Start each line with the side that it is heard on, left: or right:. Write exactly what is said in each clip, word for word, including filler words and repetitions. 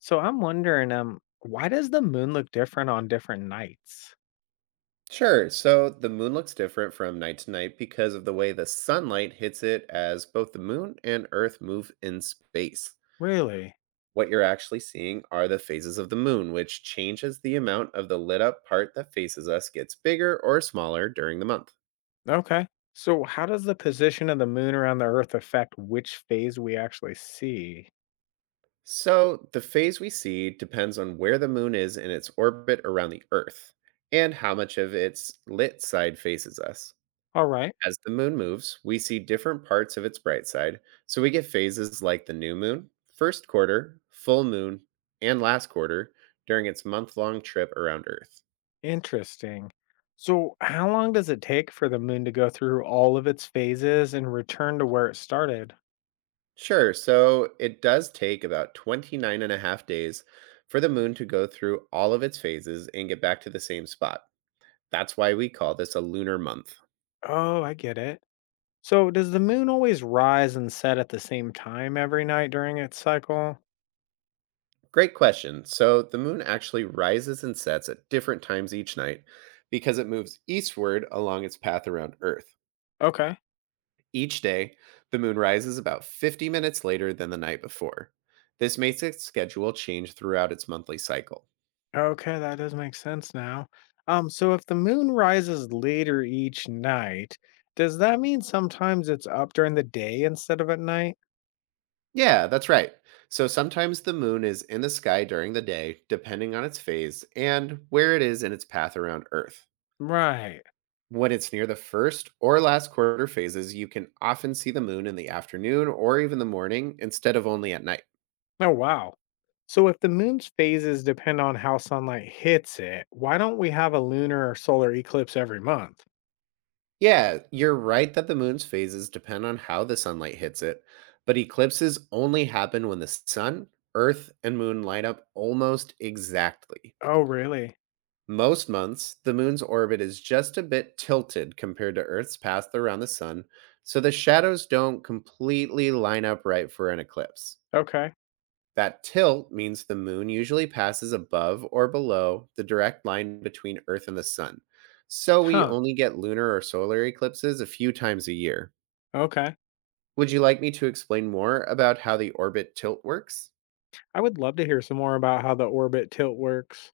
left: So I'm wondering, um, why does the moon look different on different nights?
right: Sure. So the moon looks different from night to night because of the way the sunlight hits it as both the moon and Earth move in space.
left: Really?
right: What you're actually seeing are the phases of the moon, which changes the amount of the lit up part that faces us gets bigger or smaller during the month.
left: Okay. So how does the position of the moon around the Earth affect which phase we actually see?
right: So the phase we see depends on where the moon is in its orbit around the Earth and how much of its lit side faces us.
left: All right.
right: As the moon moves, we see different parts of its bright side, so we get phases like the new moon, first quarter, full moon, and last quarter during its month long trip around Earth.
left: Interesting. So how long does it take for the moon to go through all of its phases and return to where it started?
right: Sure, so it does take about twenty-nine and a half days for the moon to go through all of its phases and get back to the same spot. That's why we call this a lunar month.
left: Oh, I get it. So does the moon always rise and set at the same time every night during its cycle?
right: Great question. So the moon actually rises and sets at different times each night because it moves eastward along its path around Earth.
left: Okay.
right: Each day, the moon rises about fifty minutes later than the night before. This makes its schedule change throughout its monthly cycle.
left: Okay, that does make sense now. Um, so if the moon rises later each night, does that mean sometimes it's up during the day instead of at night?
right: Yeah, that's right. So sometimes the moon is in the sky during the day, depending on its phase and where it is in its path around Earth.
left: Right.
right: When it's near the first or last quarter phases, you can often see the moon in the afternoon or even the morning instead of only at night.
left: Oh, wow. So if the moon's phases depend on how sunlight hits it, why don't we have a lunar or solar eclipse every month?
right: Yeah, you're right that the moon's phases depend on how the sunlight hits it, but eclipses only happen when the sun, earth, and moon line up almost exactly.
left: Oh, really?
right: Most months, the moon's orbit is just a bit tilted compared to Earth's path around the sun, so the shadows don't completely line up right for an eclipse.
left: Okay.
right: That tilt means the moon usually passes above or below the direct line between Earth and the sun. So we
left: Huh.
right: only get lunar or solar eclipses a few times a year.
left: Okay.
right: Would you like me to explain more about how the orbit tilt works?
left: I would love to hear some more about how the orbit tilt works.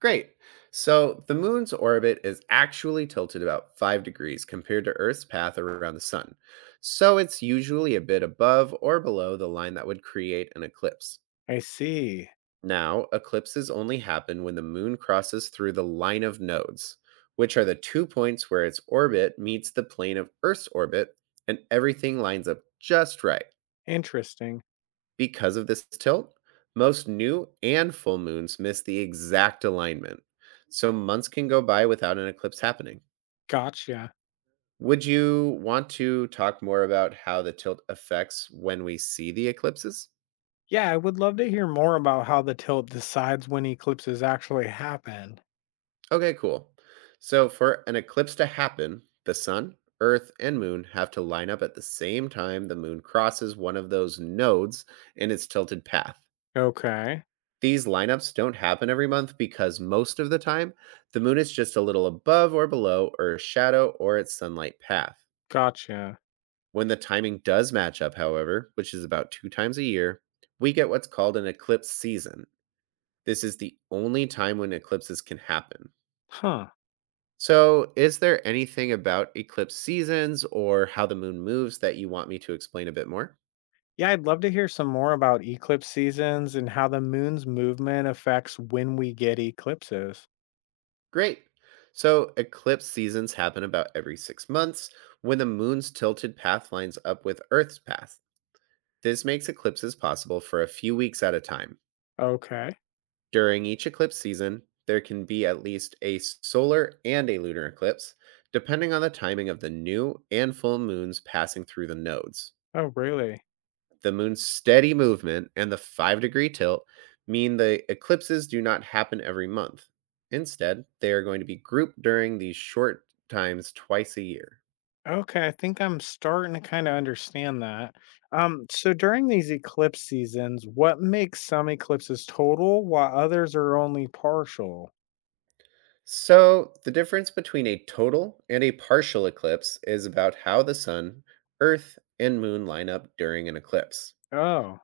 right: Great. So, the moon's orbit is actually tilted about five degrees compared to Earth's path around the sun. So, it's usually a bit above or below the line that would create an eclipse.
left: I see.
right: Now, eclipses only happen when the moon crosses through the line of nodes, which are the two points where its orbit meets the plane of Earth's orbit and everything lines up just right.
left: Interesting.
right: Because of this tilt, most new and full moons miss the exact alignment. So months can go by without an eclipse happening.
left: Gotcha.
right: Would you want to talk more about how the tilt affects when we see the eclipses?
left: Yeah, I would love to hear more about how the tilt decides when eclipses actually happen.
right: Okay, cool. So, for an eclipse to happen, the sun, earth, and moon have to line up at the same time the moon crosses one of those nodes in its tilted path.
left: Okay,
right: These lineups don't happen every month because most of the time, the moon is just a little above or below Earth's shadow or its sunlight path.
left: gotcha.
right: When the timing does match up, however, which is about two times a year, we get what's called an eclipse season. This is the only time when eclipses can happen.
left: Huh.
right: So, is there anything about eclipse seasons or how the moon moves that you want me to explain a bit more?
left: Yeah, I'd love to hear some more about eclipse seasons and how the moon's movement affects when we get eclipses.
right: Great. So eclipse seasons happen about every six months when the moon's tilted path lines up with Earth's path. This makes eclipses possible for a few weeks at a time.
left: Okay.
right: During each eclipse season, there can be at least a solar and a lunar eclipse, depending on the timing of the new and full moons passing through the nodes.
left: Oh, really?
right: The moon's steady movement and the five degree tilt mean the eclipses do not happen every month. Instead, they are going to be grouped during these short times twice a year.
left: Okay, I think I'm starting to kind of understand that. Um, so during these eclipse seasons, what makes some eclipses total while others are only partial?
right: So, the difference between a total and a partial eclipse is about how the sun, earth, and moon line up during an eclipse.
left: Oh,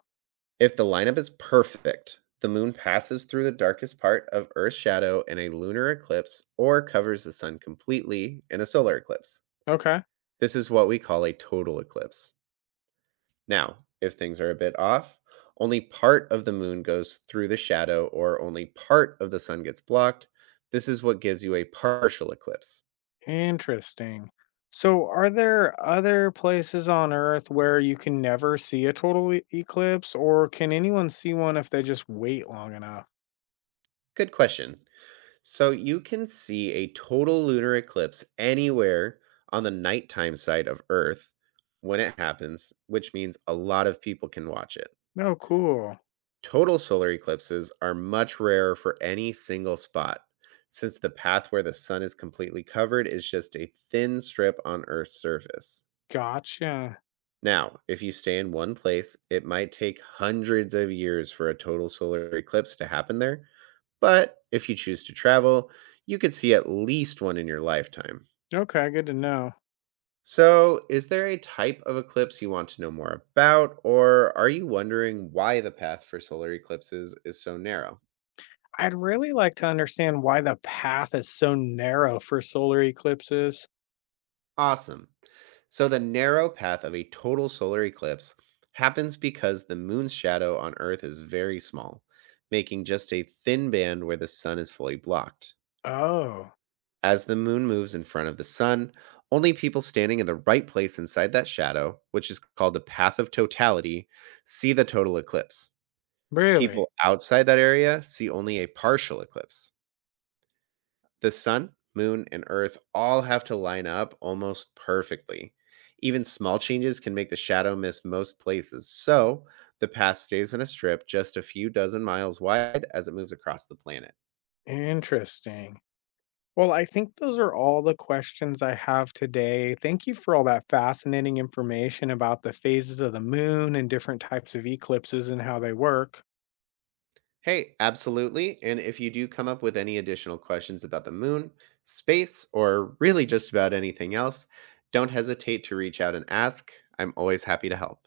right: If the lineup is perfect, the moon passes through the darkest part of Earth's shadow in a lunar eclipse or covers the sun completely in a solar eclipse.
left: okay.
right: This is what we call a total eclipse. Now, if things are a bit off, only part of the moon goes through the shadow or only part of the sun gets blocked. This is what gives you a partial eclipse.
left: Interesting. So, are there other places on Earth where you can never see a total e- eclipse, or can anyone see one if they just wait long enough?
right: Good question. So you can see a total lunar eclipse anywhere on the nighttime side of Earth when it happens, which means a lot of people can watch it.
left: No, cool.
right: Total solar eclipses are much rarer for any single spot, since the path where the sun is completely covered is just a thin strip on Earth's surface.
left: Gotcha.
right: Now, if you stay in one place, it might take hundreds of years for a total solar eclipse to happen there, but if you choose to travel, you could see at least one in your lifetime.
left: Okay, good to know.
right: So, is there a type of eclipse you want to know more about, or are you wondering why the path for solar eclipses is so narrow?
left: I'd really like to understand why the path is so narrow for solar eclipses.
right: Awesome. So the narrow path of a total solar eclipse happens because the moon's shadow on Earth is very small, making just a thin band where the sun is fully blocked.
left: Oh,
right: As the moon moves in front of the sun, only people standing in the right place inside that shadow, which is called the path of totality, see the total eclipse.
left: really?
right: People outside that area see only a partial eclipse. The sun, moon, and earth all have to line up almost perfectly. Even small changes can make the shadow miss most places, so the path stays in a strip just a few dozen miles wide as it moves across the planet.
left: Interesting. Well, I think those are all the questions I have today. Thank you for all that fascinating information about the phases of the moon and different types of eclipses and how they work.
right: Hey, absolutely. And if you do come up with any additional questions about the moon, space, or really just about anything else, don't hesitate to reach out and ask. I'm always happy to help.